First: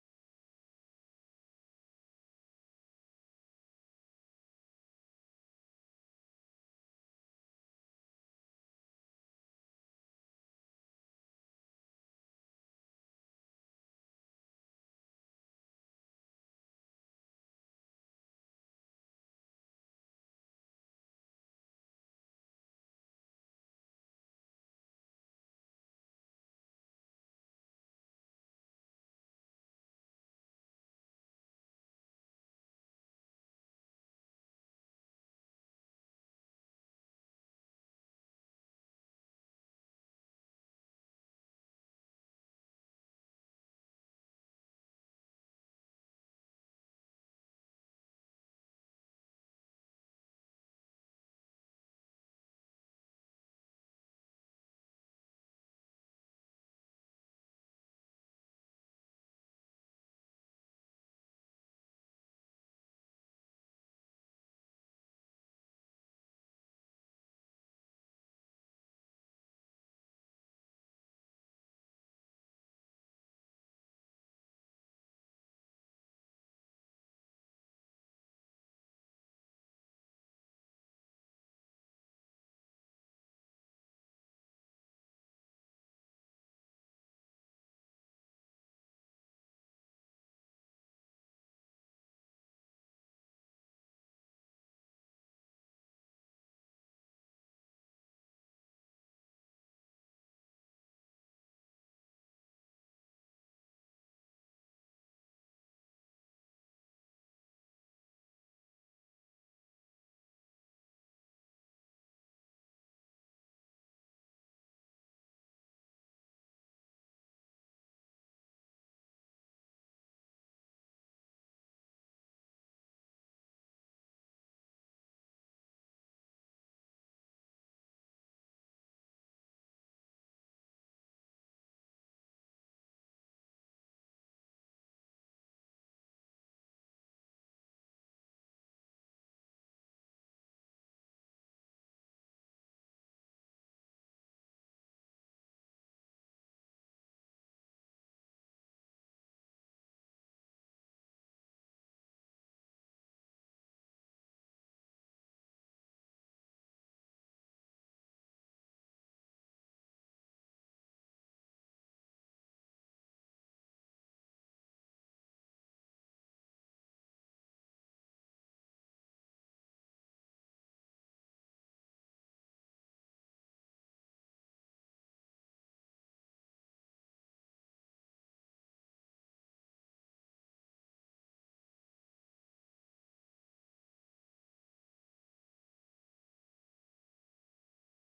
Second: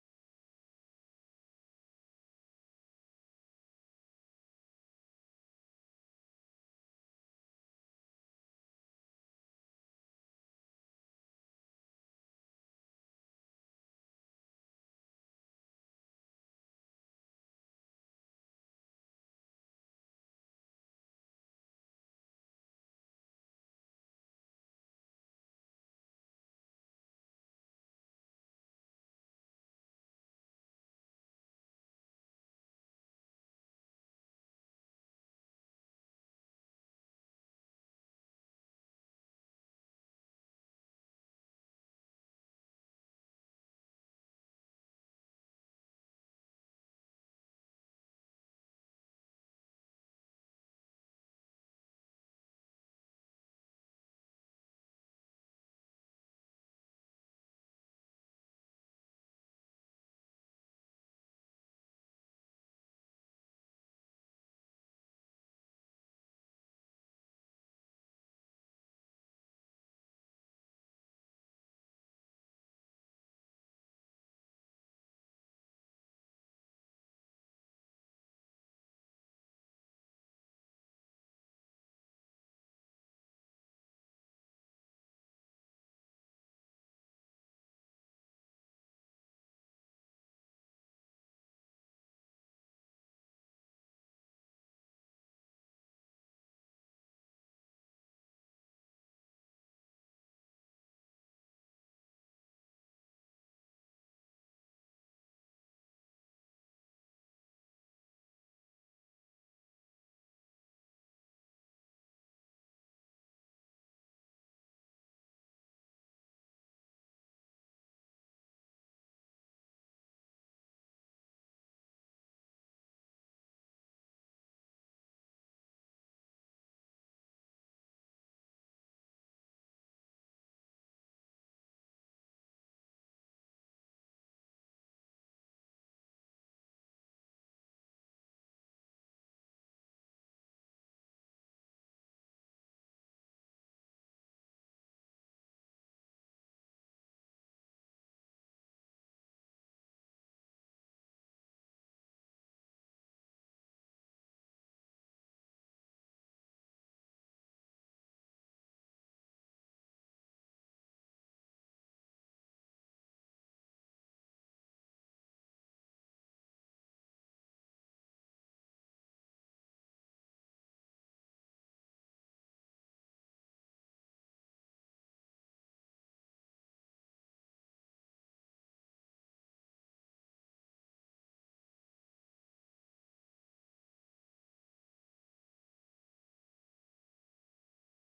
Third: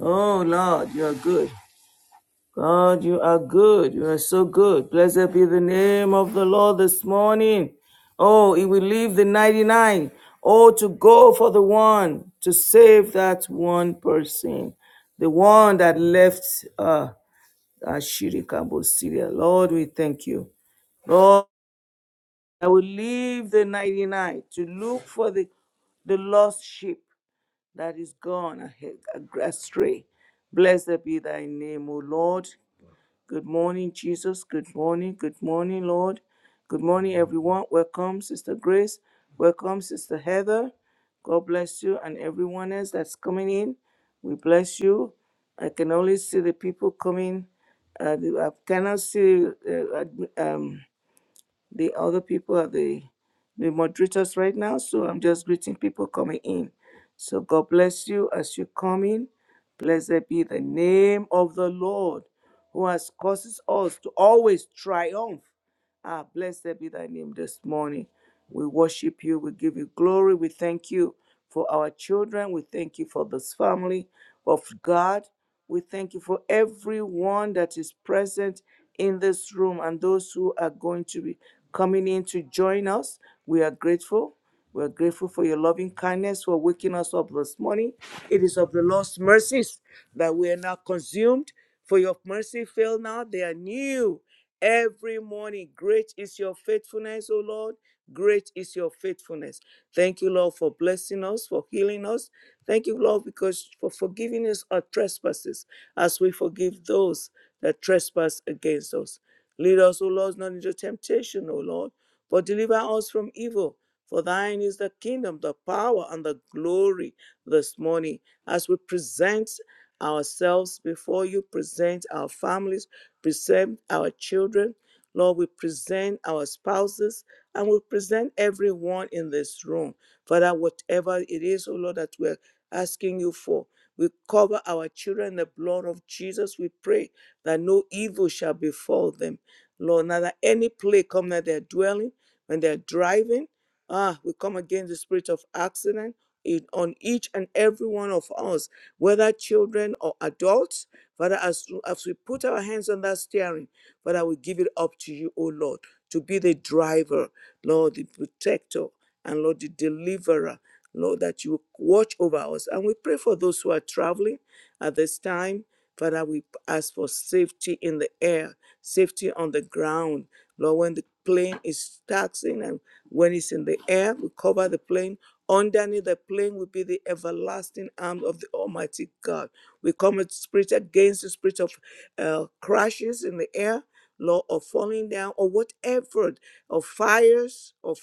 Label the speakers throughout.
Speaker 1: Oh Lord, you are good. God, you are good. You are so good. Blessed be the name of the Lord this morning. Oh, he will leave the 99. Oh, to go for the one, to save that one person, the one that left uh, Ashirikabo Syria. Lord, we thank you. Lord, I will leave the 99 to look for the, the lost sheep that is gone ahe- astray. Blessed be thy name, O Lord. Good morning, Jesus. Good morning. Good morning, Lord. Good morning, everyone. Welcome, Sister Grace. Welcome, Sister Heather. God bless you and everyone else that's coming in. We bless you. I can only see the people coming. Uh, the- I cannot see uh, admi- um, the other people are the, the moderators right now, so I'm just greeting people coming in. So God bless you as you come in. Blessed be the name of the Lord who has causes us to always triumph Ah, blessed be thy name this morning. We worship you. We give you glory. We thank you for our children. We thank you for this family of God. We thank you for everyone that is present in this room and those who are going to be coming in to join us. We are grateful. We're grateful for your loving kindness for waking us up this morning. It is of the Lord's mercies that we are not consumed, for your mercy fail not. They are new every morning. Great is your faithfulness, O Lord. Great is your faithfulness. Thank you, Lord, for blessing us, for healing us. Thank you, Lord, because for forgiving us our trespasses as we forgive those that trespass against us. Lead us, O Lord, not into temptation, O Lord, but deliver us from evil. For thine is the kingdom, the power, and the glory this morning. As we present ourselves before you, present our families, present our children, Lord, we present our spouses, and we present everyone in this room. Father, whatever it is, O Lord, that we're asking you for, we cover our children in the blood of Jesus, we pray that no evil shall befall them. Lord, now that any plague come that they are dwelling, when they're driving, ah, we come against the spirit of accident in, on each and every one of us, whether children or adults. Father, as, as we put our hands on that steering, Father, we give it up to you, O Lord, to be the driver, Lord, the protector, and Lord, the deliverer. Lord, that you watch over us. And we pray for those who are traveling at this time Father, we ask for safety in the air, safety on the ground. Lord, when the plane is taxing and when it's in the air, we cover the plane. Underneath the plane will be the everlasting arm of the Almighty God. We come with spirit against the spirit of uh, crashes in the air, Lord, or falling down, or whatever, of fires, of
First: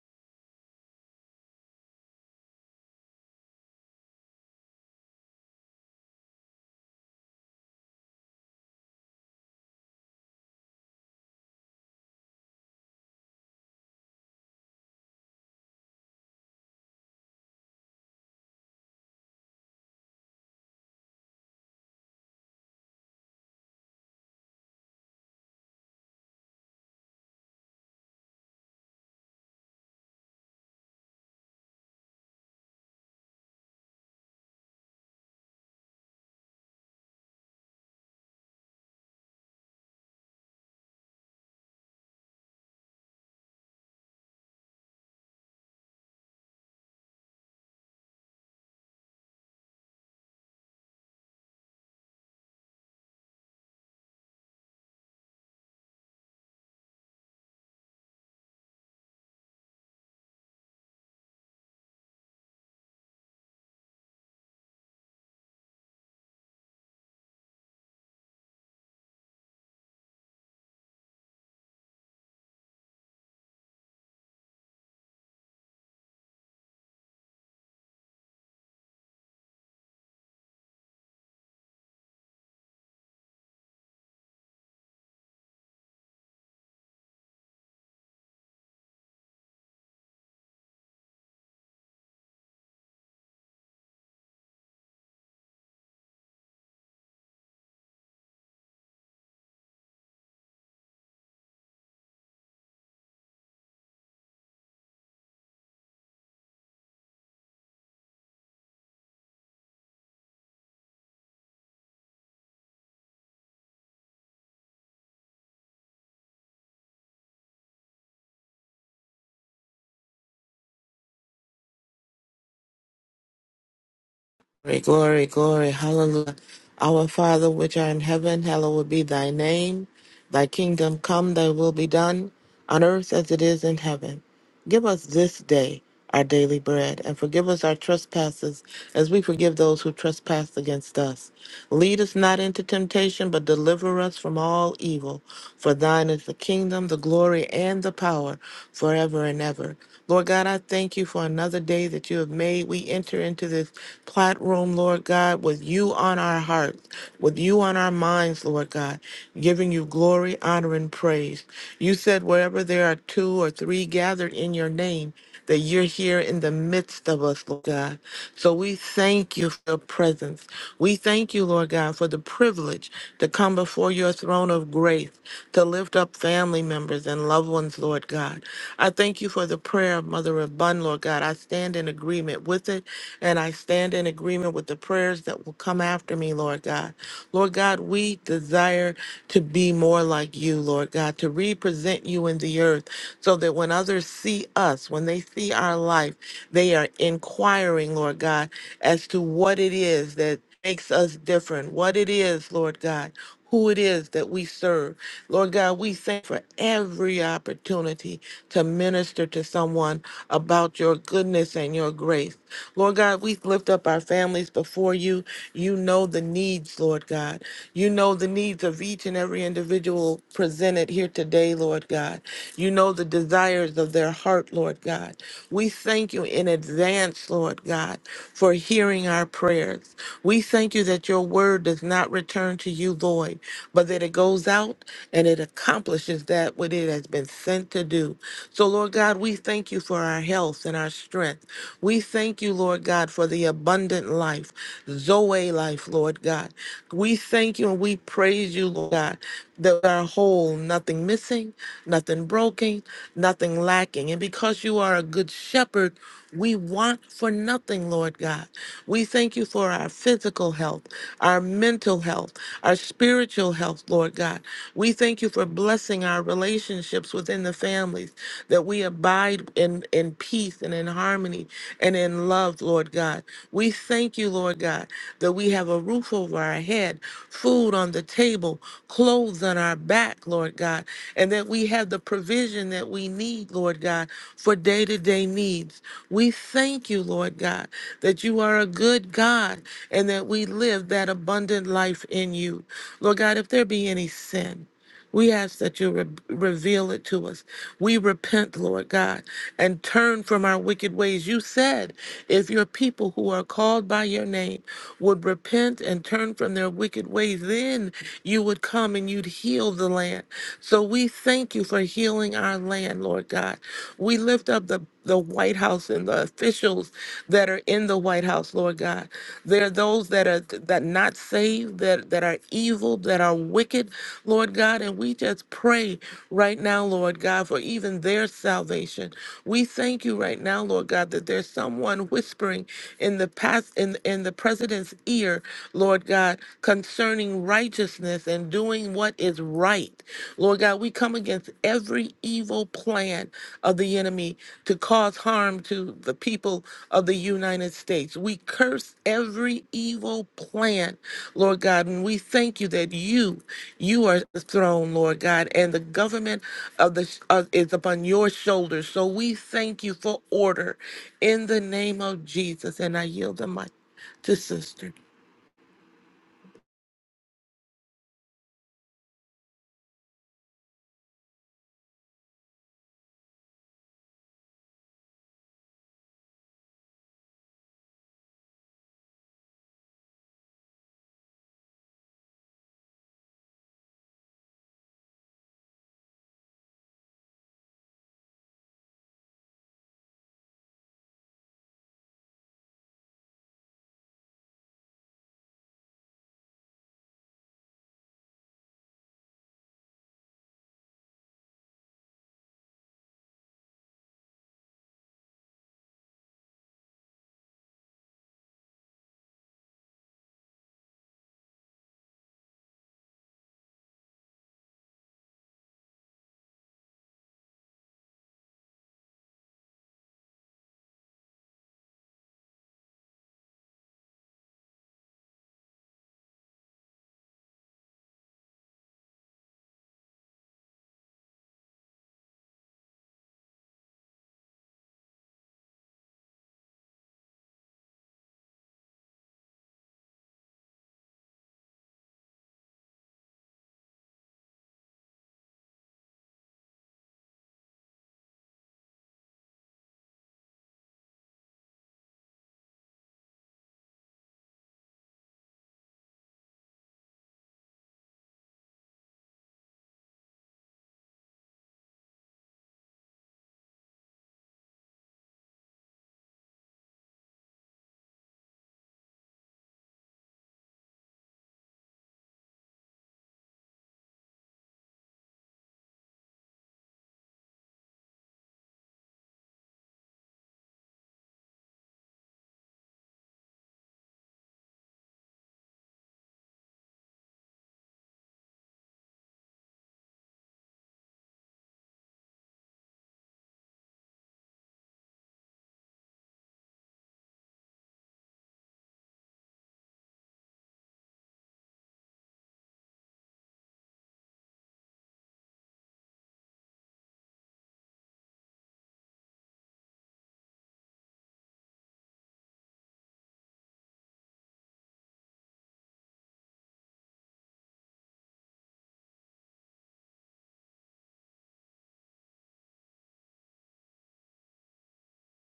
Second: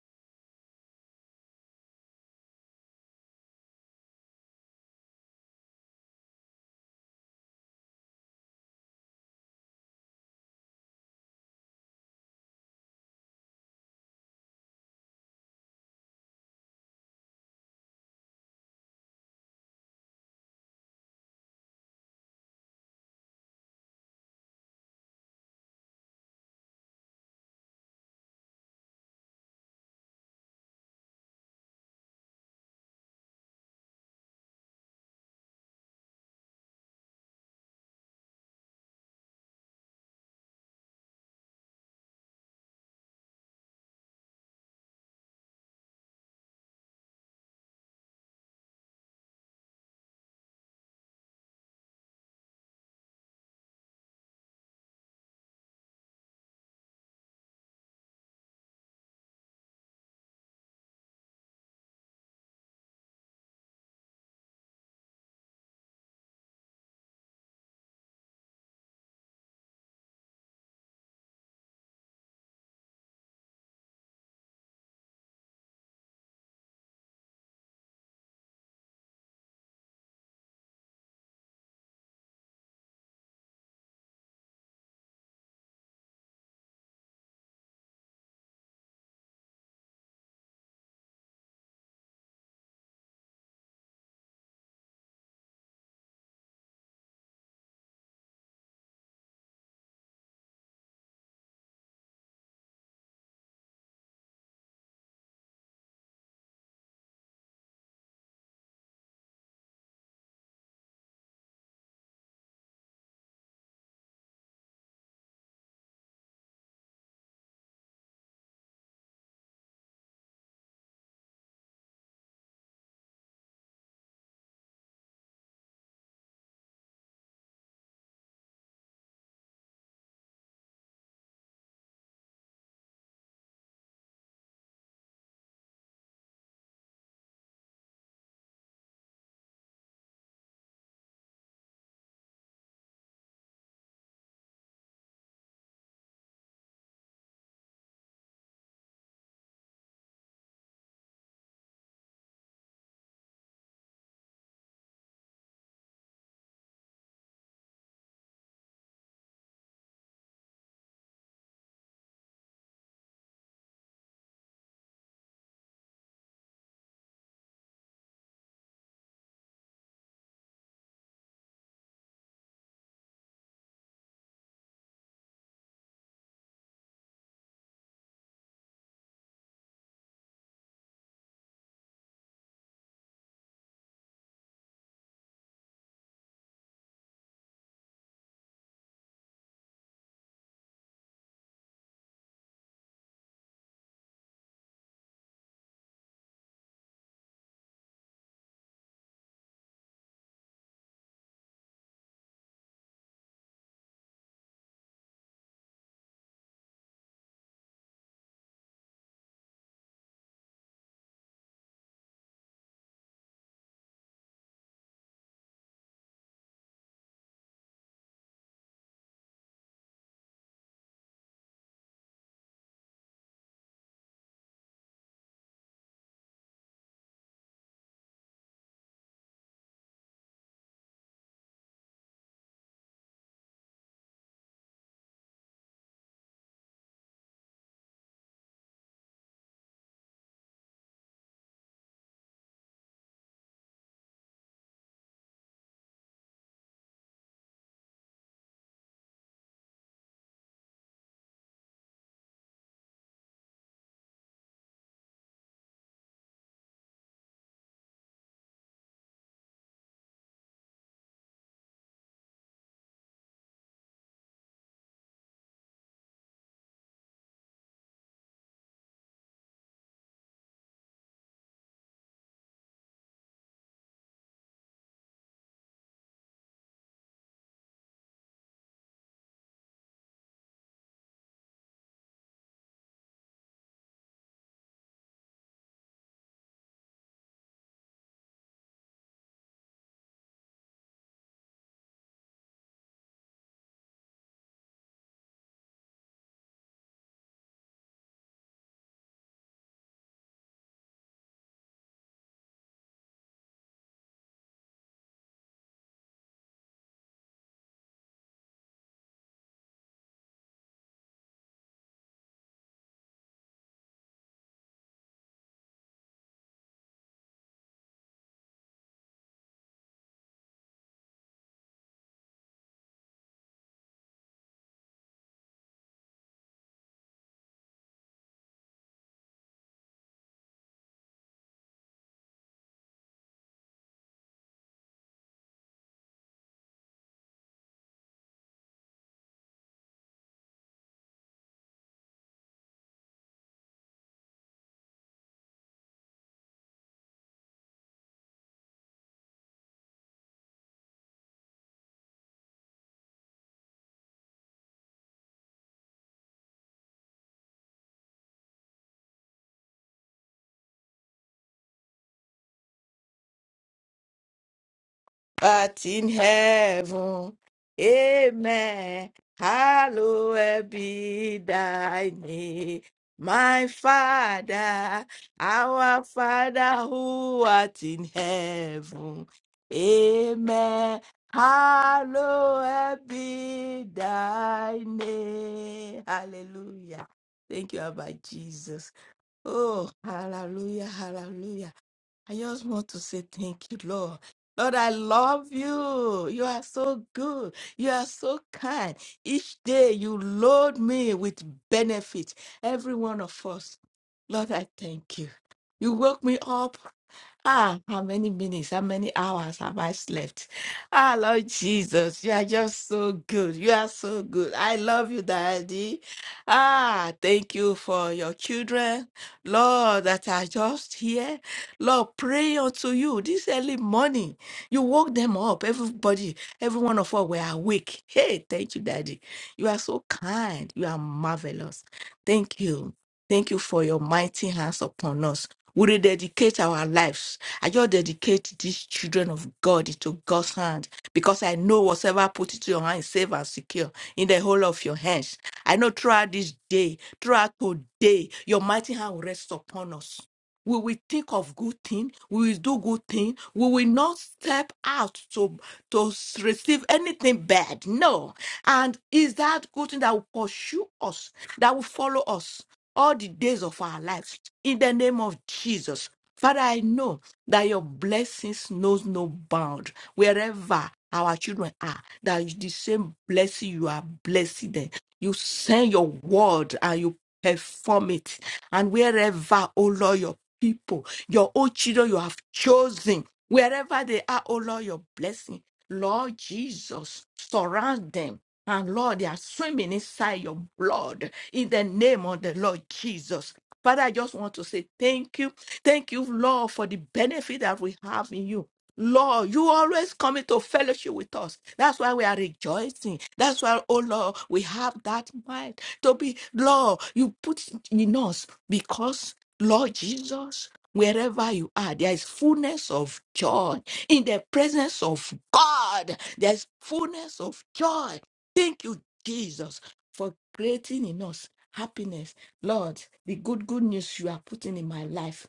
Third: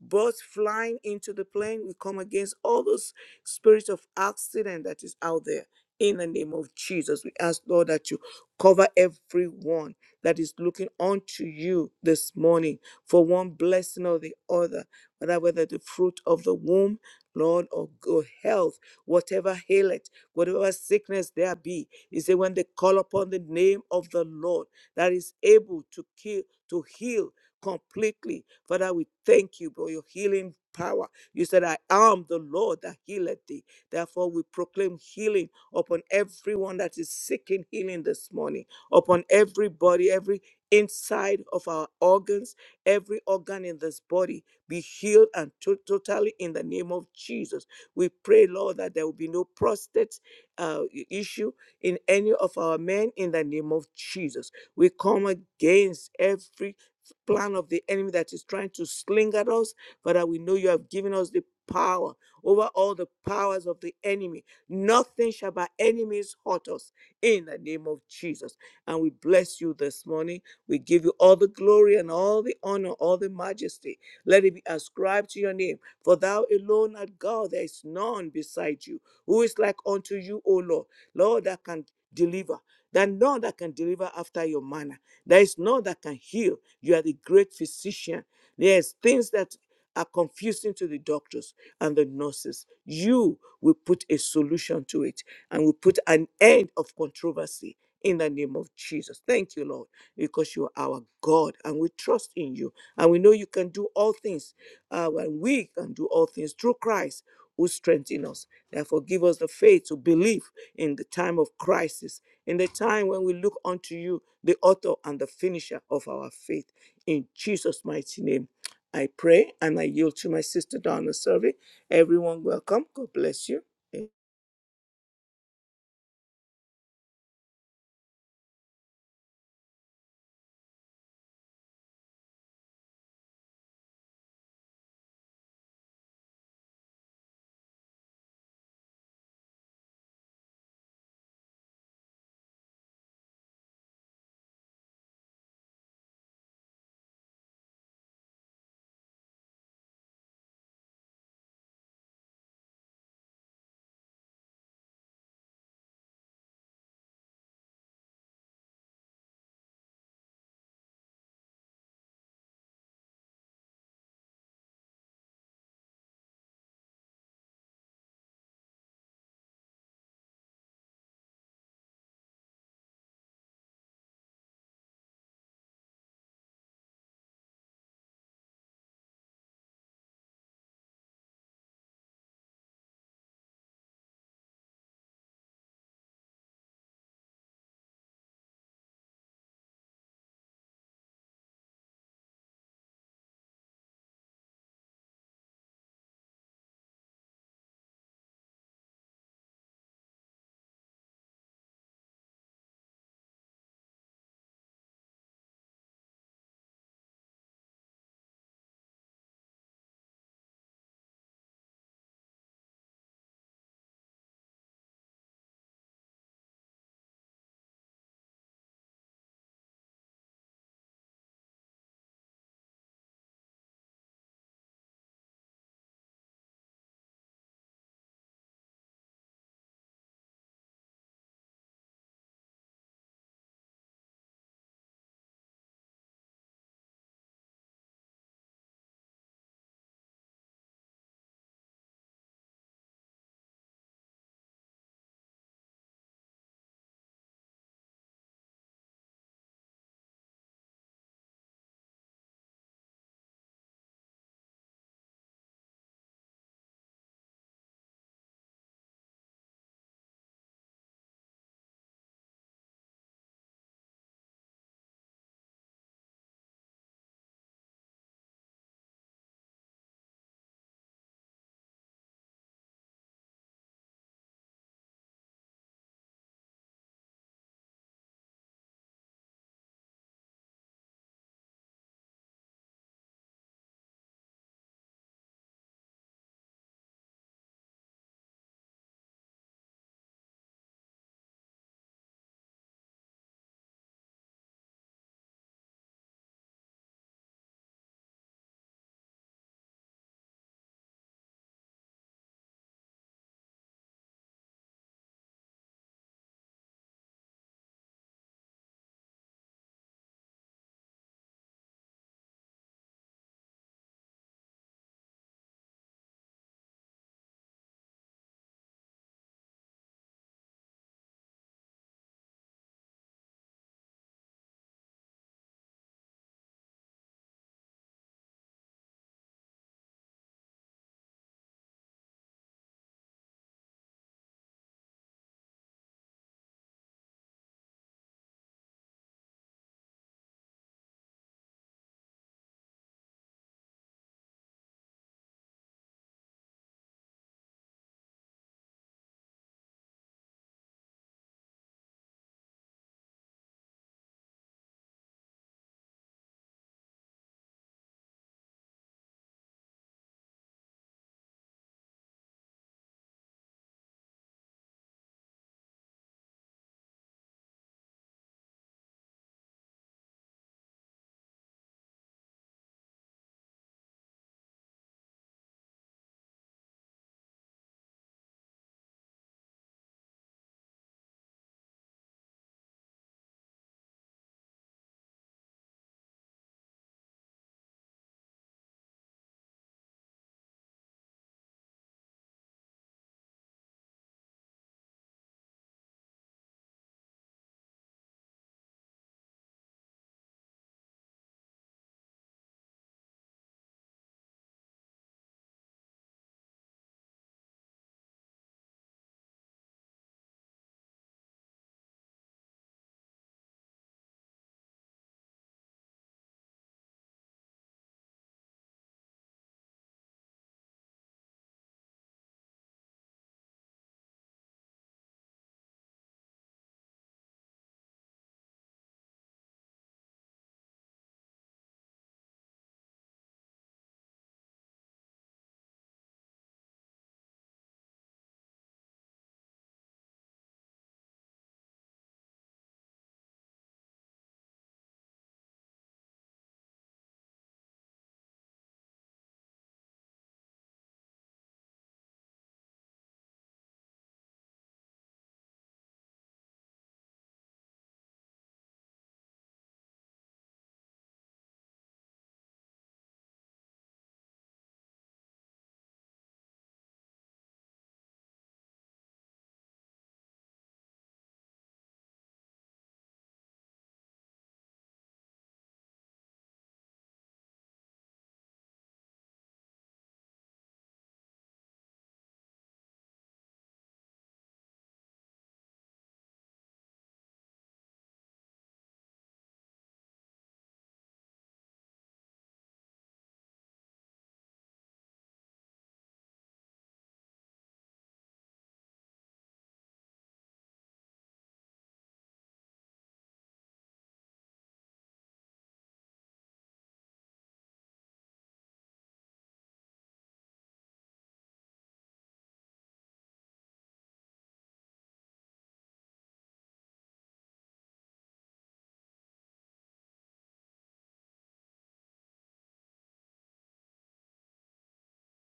Speaker 1: birds flying into the plane. We come against all those spirits of accident that is out there. In the name of Jesus, we ask, Lord, that you cover everyone that is looking unto you this morning for one blessing or the other, whether whether the fruit of the womb, Lord, or good health, whatever ailment, whatever sickness there be. You say when they call upon the name of the Lord that is able to kill, to heal completely. Father, we thank you for your healing power. You said, I am the Lord that healeth thee. Therefore, we proclaim healing upon everyone that is seeking healing this morning, upon everybody, every inside of our organs, every organ in this body be healed and to- totally in the name of Jesus. We pray, Lord, that there will be no prostate uh, i- issue in any of our men in the name of Jesus. We come against every plan of the enemy that is trying to sling at us, but that we know you have given us the power over all the powers of the enemy Nothing shall by enemies hurt us in the name of Jesus. And we bless you this morning. We give you all the glory and all the honor, all the majesty. Let it be ascribed to your name. For thou alone art God, there is none beside you. Who is like unto you, O Lord? Lord, that can deliver. That none that can deliver after your manner. There is none that can heal. You are the great physician. There's things that are confusing to the doctors and the nurses. You will put a solution to it and will put an end of controversy in the name of Jesus. Thank you, Lord, because you are our God and we trust in you. And we know you can do all things. Uh, and we can do all things through Christ who strengthens us. Therefore, give us the faith to believe in the time of crisis, in the time when we look unto you, the author and the finisher of our faith. In Jesus' mighty name. I pray and I yield to my sister Donna Survey. Everyone, welcome. God bless you. Eh,
Speaker 2: Glory, glory, glory, hallelujah. Our Father which art in heaven, hallowed be thy name. Thy kingdom come, thy will be done on earth as it is in heaven. Give us this day our daily bread, and forgive us our trespasses as we forgive those who trespass against us. Lead us not into temptation, but deliver us from all evil. For thine is the kingdom, the glory, and the power forever and ever. Lord God, I thank you for another day that you have made. We enter into this platform, Lord God, with you on our hearts, with you on our minds, Lord God, giving you glory, honor, honor, and praise. You said, wherever there are two or three gathered in your name, that you're here in the midst of us, Lord God. So we thank you for your presence. We thank you, Lord God, for the privilege to come before your throne of grace, to lift up family members and loved ones, Lord God. I thank you for the prayer of Mother Abund, Lord God. I stand in agreement with it, and I stand in agreement with the prayers that will come after me, Lord. Lord God. Lord God, we desire to be more like you, Lord God, to represent you in the earth so that when others see us, when they see our life, they are inquiring, Lord God, as to what it is that makes us different, what it is, Lord God, who it is that we serve. Lord God, we thank you for every opportunity to minister to someone about your goodness and your grace. Lord God, we lift up our families before you. You know the needs, Lord God. You know the needs of each and every individual presented here today, Lord God. You know the desires of their heart, Lord God. We thank you in advance, Lord God, for hearing our prayers. We thank you that your word does not return to you void, but that it goes out and it accomplishes that what it has been sent to do. So, Lord God, we thank you for our for our health and our strength. We thank you, Lord God, for the abundant life, Zoe life, Lord God. We thank you and we praise you, Lord God, that we are whole, nothing missing, nothing broken, nothing lacking. And because you are a good shepherd, we want for nothing, Lord God. We thank you for our physical health, our mental health, our spiritual health, Lord God. We thank you for blessing our relationships within the in the families, that we abide in, in peace and in harmony and in love, Lord God. We thank you, Lord God, that we have a roof over our head, food on the table, clothes on our back, Lord God, and that we have the provision that we need, Lord God, for day to day needs. We thank you, Lord God, that you are a good God and that we live that abundant life in you. Lord God, if there be any sin, we ask that you re- reveal it to us. We repent, Lord God, and turn from our wicked ways. You said if your people who are called by your name would repent and turn from their wicked ways, then you would come and you'd heal the land. So we thank you for healing our land, Lord God. We lift up the the White House and the officials that are in the White House house, Lord God. There are those that are that not saved, that that are evil, that are wicked, Lord God, and we just pray right now, Lord God, for even their salvation. We thank you right now, Lord God, that there's someone whispering in the past in in the president's ear, Lord God, concerning righteousness and doing what is right. Lord God, we come against every evil plan of the enemy to cause harm to the people of the United States. We curse every evil plan, Lord God, and we thank you that you, you are the throne, Lord God, and the government of the uh, is upon your shoulders. So we thank you for order in the name of Jesus, and I yield the mic to sister.
Speaker 3: But in heaven. Amen. Hallowed be thy name. My Father, our Father who art in heaven. Amen. Hallowed be thy name. Hallelujah. Thank you, Abba Jesus. Oh, hallelujah, hallelujah. I just want to say thank you, Lord. Lord, I love you. You are so good. You are so kind. Each day you load me with benefit, every one of us. Lord, I thank you. You woke me up Ah, how many minutes, how many hours have I slept? Ah, Lord Jesus, you are just so good. You are so good. I love you, Daddy. Ah, thank you for your children, Lord, that are just here. Lord, pray unto you this early morning. You woke them up. Everybody, every one of us were awake. Hey, thank you, Daddy. You are so kind. You are marvelous. Thank you. Thank you for your mighty hands upon us. We rededicate our lives. I just dedicate these children of God into God's hand because I know whatever I put into your hand is safe and secure in the whole of your hands. I know throughout this day, throughout today, your mighty hand will rest upon us. We will think of good thing. We will do good thing. We will not step out to, to s- receive anything bad. No. And is that good thing that will pursue us, that will follow us? all the days of our lives in the name of Jesus. Father, I know that your blessings knows no bound. Wherever our children are, that is the same blessing you are blessing them. You send your word and you perform it. And wherever, oh Lord, your people, your own children you have chosen, wherever they are, oh Lord, your blessing. Lord Jesus, surround them and Lord, they are swimming inside your blood in the name of the Lord Jesus. Father, I just want to say thank you. Thank you, Lord, for the benefit that we have in you. Lord, you always come into fellowship with us. That's why we are rejoicing. That's why, oh Lord, we have that mind to be, Lord, you put in us because, Lord Jesus, wherever you are, there is fullness of joy. In the presence of God, there is fullness of joy Thank you, Jesus, for creating in us happiness. Lord, the good, good news you are putting in my life.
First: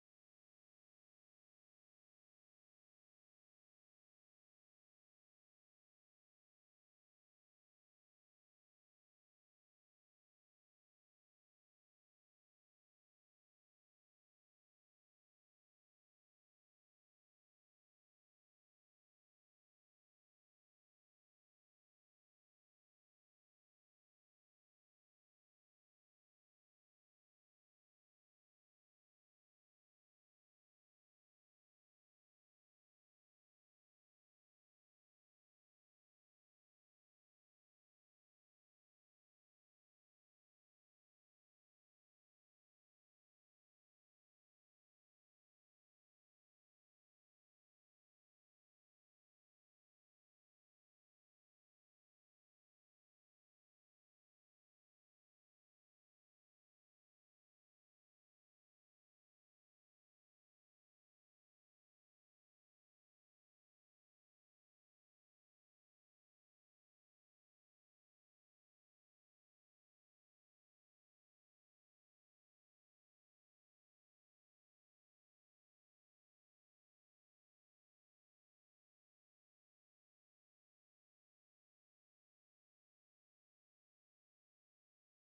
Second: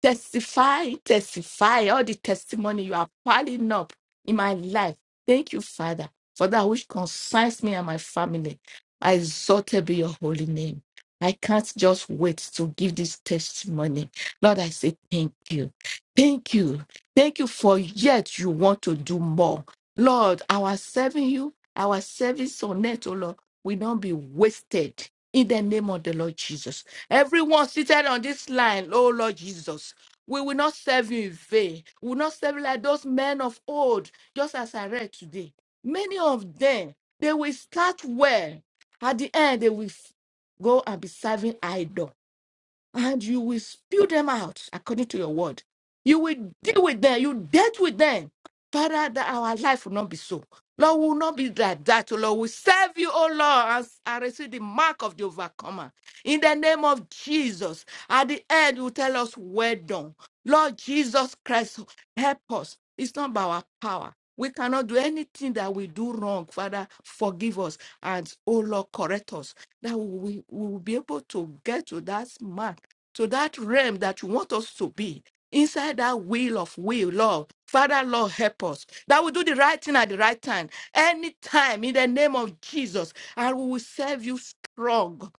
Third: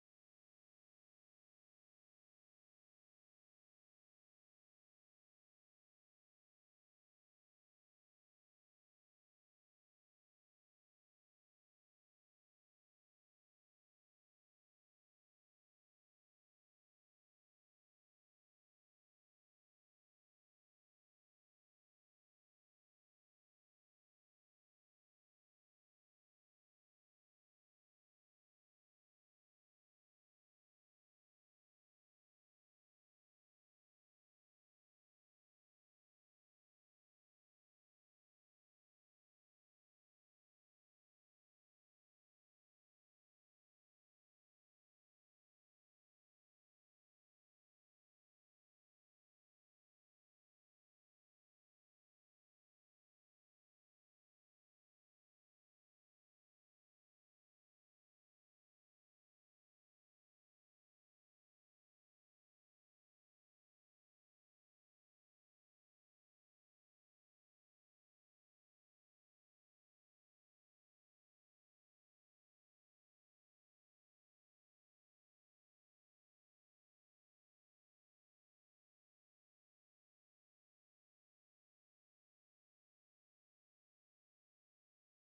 Speaker 3: Testify, testify, all the testimony you are piling up in my life. Thank you, Father, for that which concerns me and my family. I exalted be your holy name. I can't just wait to give this testimony. Lord, I say thank you. Thank you. Thank you for yet you want to do more. Lord, our serving you, our service on earth, oh Lord, will not be wasted in the name of the Lord Jesus. Everyone seated on this line, oh Lord Jesus, we will not serve you in vain. We will not serve you like those men of old, just as I read today. Many of them, they will start well. At the end, they will f- go and be serving idol and you will spew them out according to your word. You will deal with them. You dealt with them. Father, that our life will not be so. Lord, we will not be like that. O Lord, we serve you, O Lord, As I receive the mark of the overcomer. In the name of Jesus, at the end, you tell us, well done. Lord Jesus Christ, help us. It's not by our power. We cannot do anything that we do wrong. Father, forgive us. And, O Lord, correct us. That we we will be able to get to that mark to that realm that you want us to be, inside that will of will, Lord. Father, Lord, help us. That we do the right thing at the right time, anytime in the name of Jesus, and we will serve you strong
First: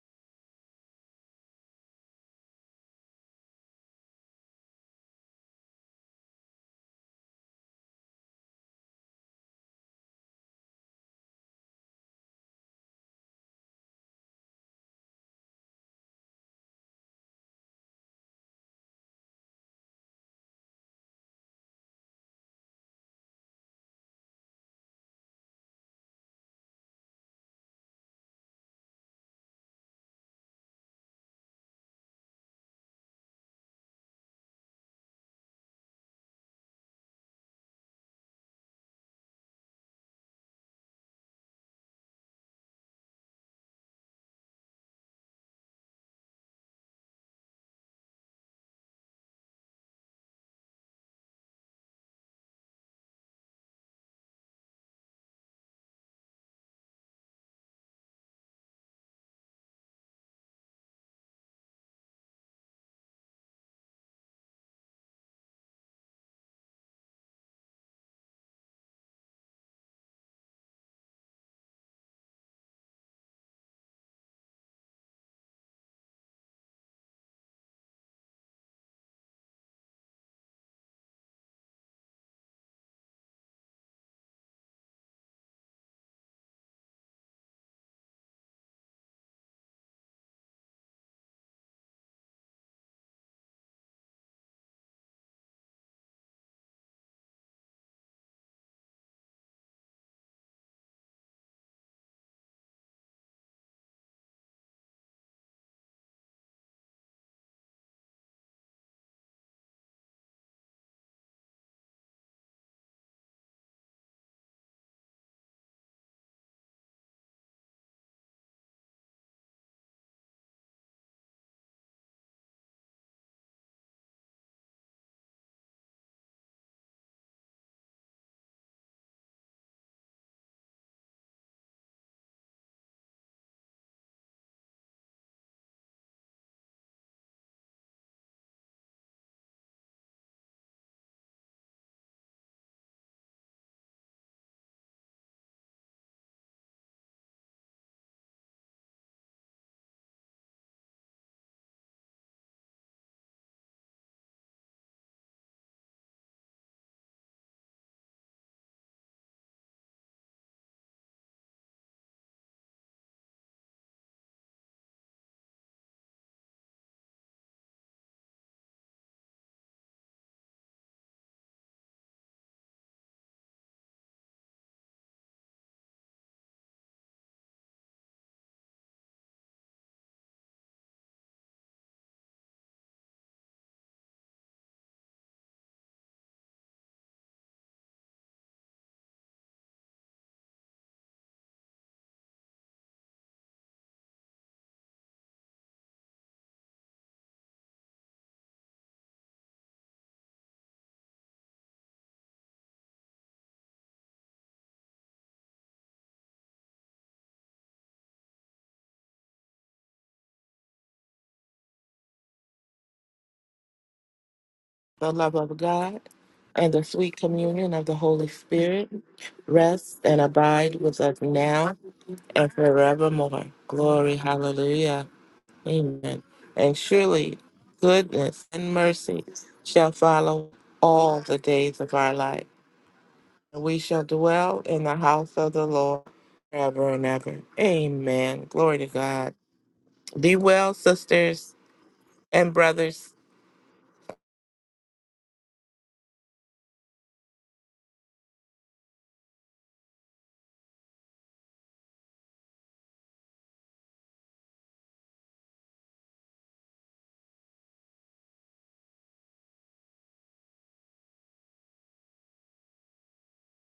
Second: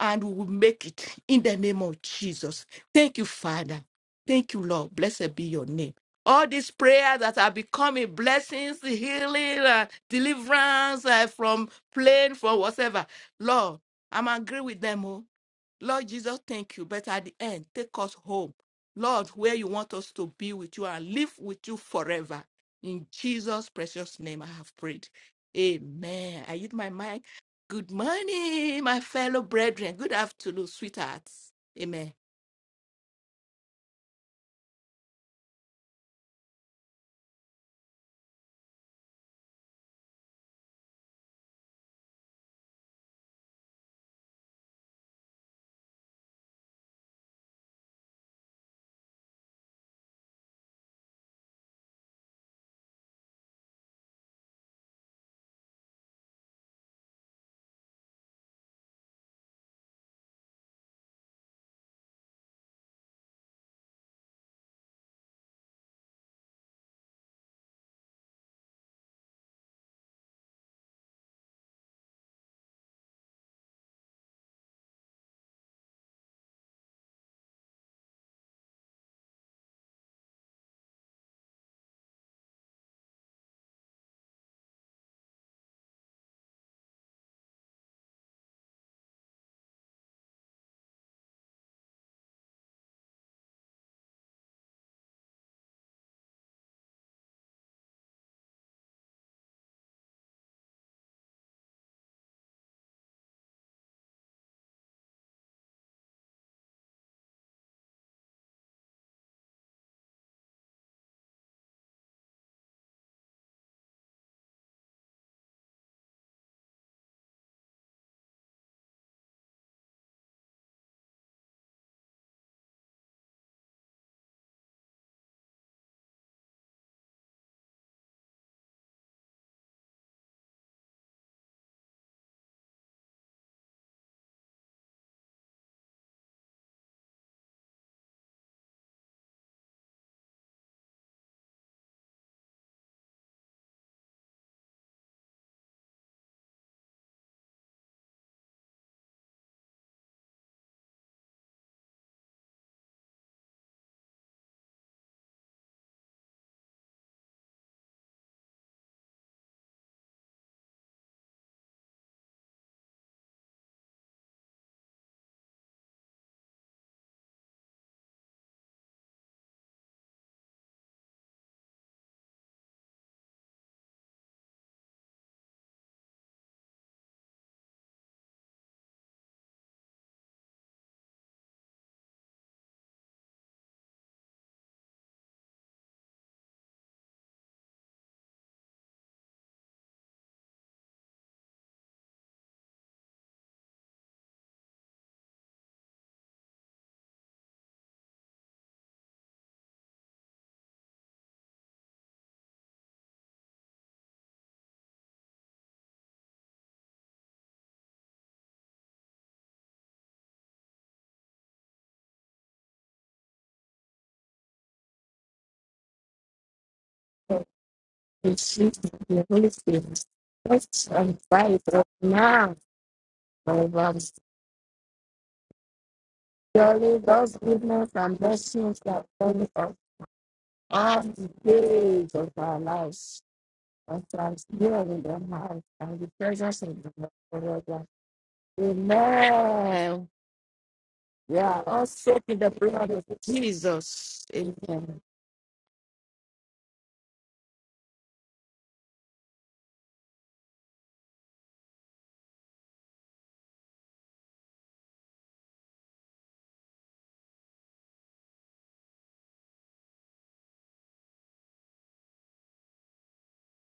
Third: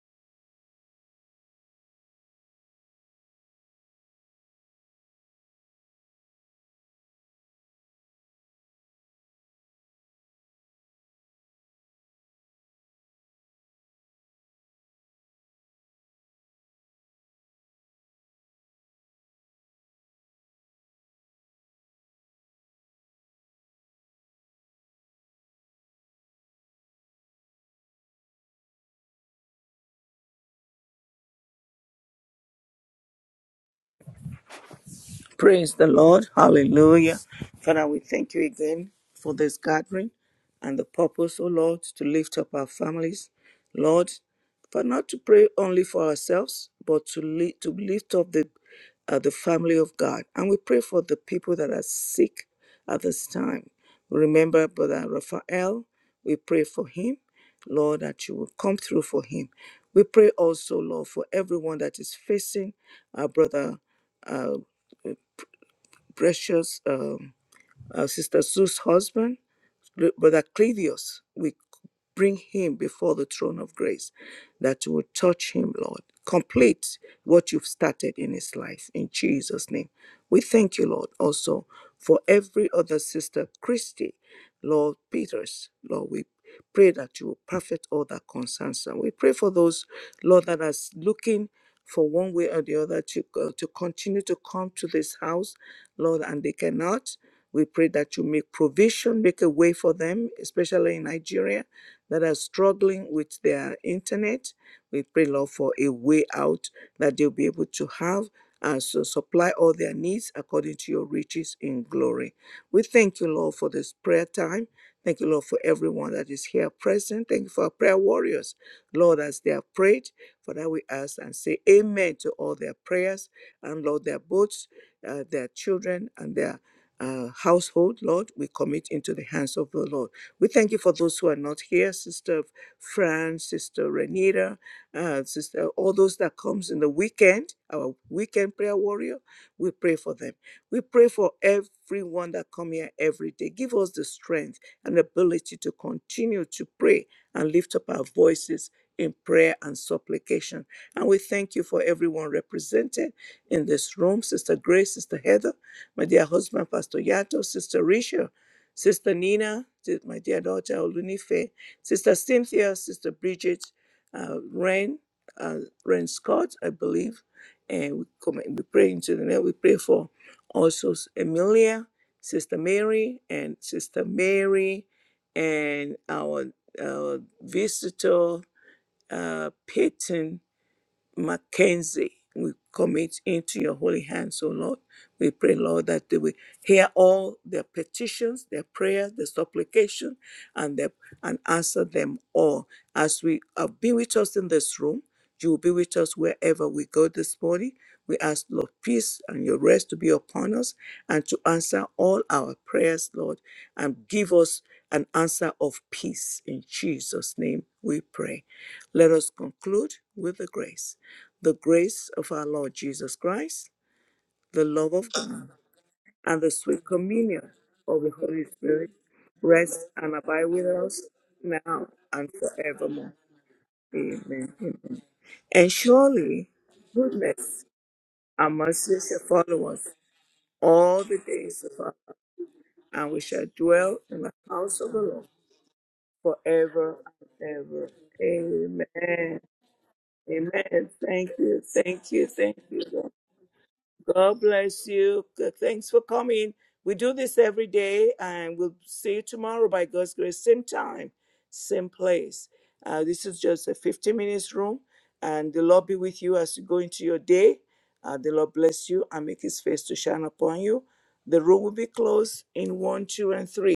Speaker 3: and we will make it in the name of Jesus. Thank you, Father. Thank you, Lord. Blessed be your name. All these prayers that are becoming blessings, healing, uh, deliverance uh, from pain, from whatever. Lord, I'm angry with them. Oh. Lord Jesus, thank you. But at the end, take us home. Lord, where you want us to be with you and live with you forever. In Jesus' precious name, I have prayed. Amen. I yield my mic. Good morning, my fellow brethren. Good afternoon, sweethearts. Amen.
Speaker 1: Praise the Lord. Hallelujah. Father, we thank you again for this gathering and the purpose, oh Lord, to lift up our families. Lord, for not to pray only for ourselves, but to, li- to lift up the, uh, the family of God. And we pray for the people that are sick at this time. We Remember Brother Raphael, we pray for him. Lord, that you will come through for him. We pray also, Lord, for everyone that is facing our brother uh, precious um, uh, Sister Sue's husband, Br- Brother Clevius. We bring him before the throne of grace that you would touch him, Lord. Complete what you've started in his life in Jesus' name. We thank you, Lord, also for every other sister, Christy, Lord Peters, Lord, we pray that you will perfect all that concerns them. We pray for those, Lord, that are looking for one way or the other to, uh, to continue to come to this house, Lord, and they cannot. We pray that you make provision, make a way for them, especially in Nigeria that are struggling with their internet. We pray, Lord, for a way out that they'll be able to have and so supply all their needs according to your riches in glory. We thank you, Lord, for this prayer time. Thank you, Lord, for everyone that is here present. Thank you for our prayer warriors, Lord, as they have prayed. For that we ask and say amen to all their prayers and, Lord, their boats, uh, their children, and their uh, household, Lord, we commit into the hands of the Lord. We thank you for those who are not here, Sister Fran, Sister Renita, uh, Sister, all those that comes in the weekend, our weekend prayer warrior. We pray for them. We pray for everyone that come here every day. Give us the strength and ability to continue to pray and lift up our voices in prayer and supplication. And we thank you for everyone represented in this room, Sister Grace, Sister Heather my dear husband, Pastor Yato, Sister Risha, Sister Nina, si, my dear daughter, Olunife, Sister Cynthia, Sister Bridget, uh, Ren, uh, Ren Scott, I believe. And we, come, we pray into the name. We pray for also S- Emilia, Sister Mary, and Sister Mary, and our uh, visitor, uh, Peyton, Mackenzie, we commit into your holy hands, O Lord. We pray, Lord, that they will hear all their petitions, their prayers, their supplication, and their, and answer them all. As we uh, be with us in this room, you will be with us wherever we go this morning. We ask, Lord, peace and your rest to be upon us and to answer all our prayers, Lord, and give us an answer of peace. In Jesus' name we pray. Let us conclude with the grace the grace of our Lord Jesus Christ, the love of
Speaker 2: the
Speaker 1: God,
Speaker 2: love of God
Speaker 1: and the
Speaker 2: and the
Speaker 1: sweet
Speaker 2: sweet
Speaker 1: communion
Speaker 2: communion of the
Speaker 1: of the
Speaker 2: Holy
Speaker 3: In
Speaker 1: Holy
Speaker 3: Jesus'
Speaker 2: Spirit
Speaker 1: Spirit
Speaker 3: name, Holy
Speaker 1: rest
Speaker 2: rest
Speaker 3: Spirit,
Speaker 1: and
Speaker 2: and
Speaker 1: abide with
Speaker 3: touch
Speaker 2: abide with
Speaker 1: us
Speaker 3: and
Speaker 2: us
Speaker 3: fight
Speaker 2: now
Speaker 3: us
Speaker 1: now and
Speaker 2: and
Speaker 3: now.
Speaker 1: forevermore.
Speaker 2: forevermore.
Speaker 3: Forever.
Speaker 2: Glory,
Speaker 1: Amen. Amen.
Speaker 2: hallelujah.
Speaker 1: And
Speaker 2: Amen.
Speaker 1: surely
Speaker 2: And
Speaker 3: Surely God's
Speaker 2: surely
Speaker 1: goodness
Speaker 3: goodness and
Speaker 2: goodness
Speaker 1: and
Speaker 2: and
Speaker 3: blessings
Speaker 1: mercy
Speaker 3: that
Speaker 1: shall
Speaker 2: mercy
Speaker 3: follow
Speaker 1: follow
Speaker 3: us
Speaker 1: us
Speaker 2: shall follow
Speaker 3: all
Speaker 1: all the
Speaker 2: all
Speaker 3: the
Speaker 2: the
Speaker 1: days of
Speaker 2: days of
Speaker 1: our
Speaker 2: our
Speaker 1: life,
Speaker 3: days of
Speaker 2: life.
Speaker 3: our lives.
Speaker 1: and we shall
Speaker 2: And we
Speaker 1: dwell
Speaker 2: shall
Speaker 3: That's
Speaker 1: in
Speaker 3: why
Speaker 1: the
Speaker 3: I'm
Speaker 2: dwell
Speaker 1: house
Speaker 2: in
Speaker 1: of
Speaker 2: the
Speaker 1: the
Speaker 3: in
Speaker 1: Lord
Speaker 2: house
Speaker 3: the
Speaker 2: of
Speaker 3: house.
Speaker 2: the
Speaker 3: And
Speaker 2: Lord
Speaker 3: the presence of
Speaker 2: forever
Speaker 1: forever
Speaker 2: and
Speaker 3: the
Speaker 2: ever.
Speaker 1: and
Speaker 3: Lord.
Speaker 1: ever.
Speaker 2: Amen. Glory to God.
Speaker 1: Amen.
Speaker 3: Amen.
Speaker 2: Be well,
Speaker 1: Amen. Thank
Speaker 3: We
Speaker 2: sisters
Speaker 1: you.
Speaker 3: are all
Speaker 1: Thank you.
Speaker 3: soaked in the
Speaker 2: and
Speaker 1: Thank
Speaker 3: blood of
Speaker 2: brothers.
Speaker 1: you.
Speaker 3: Jesus.
Speaker 1: God bless
Speaker 3: Amen.
Speaker 1: you. Good- Thanks for coming. We do this every day, and we'll see you tomorrow by God's grace. Same time, same place. Uh, this is just a 15 minutes room, and the Lord be with you as you go into your day. Uh, the Lord bless you and make his face to shine upon you. The room will be closed in one, two, and three.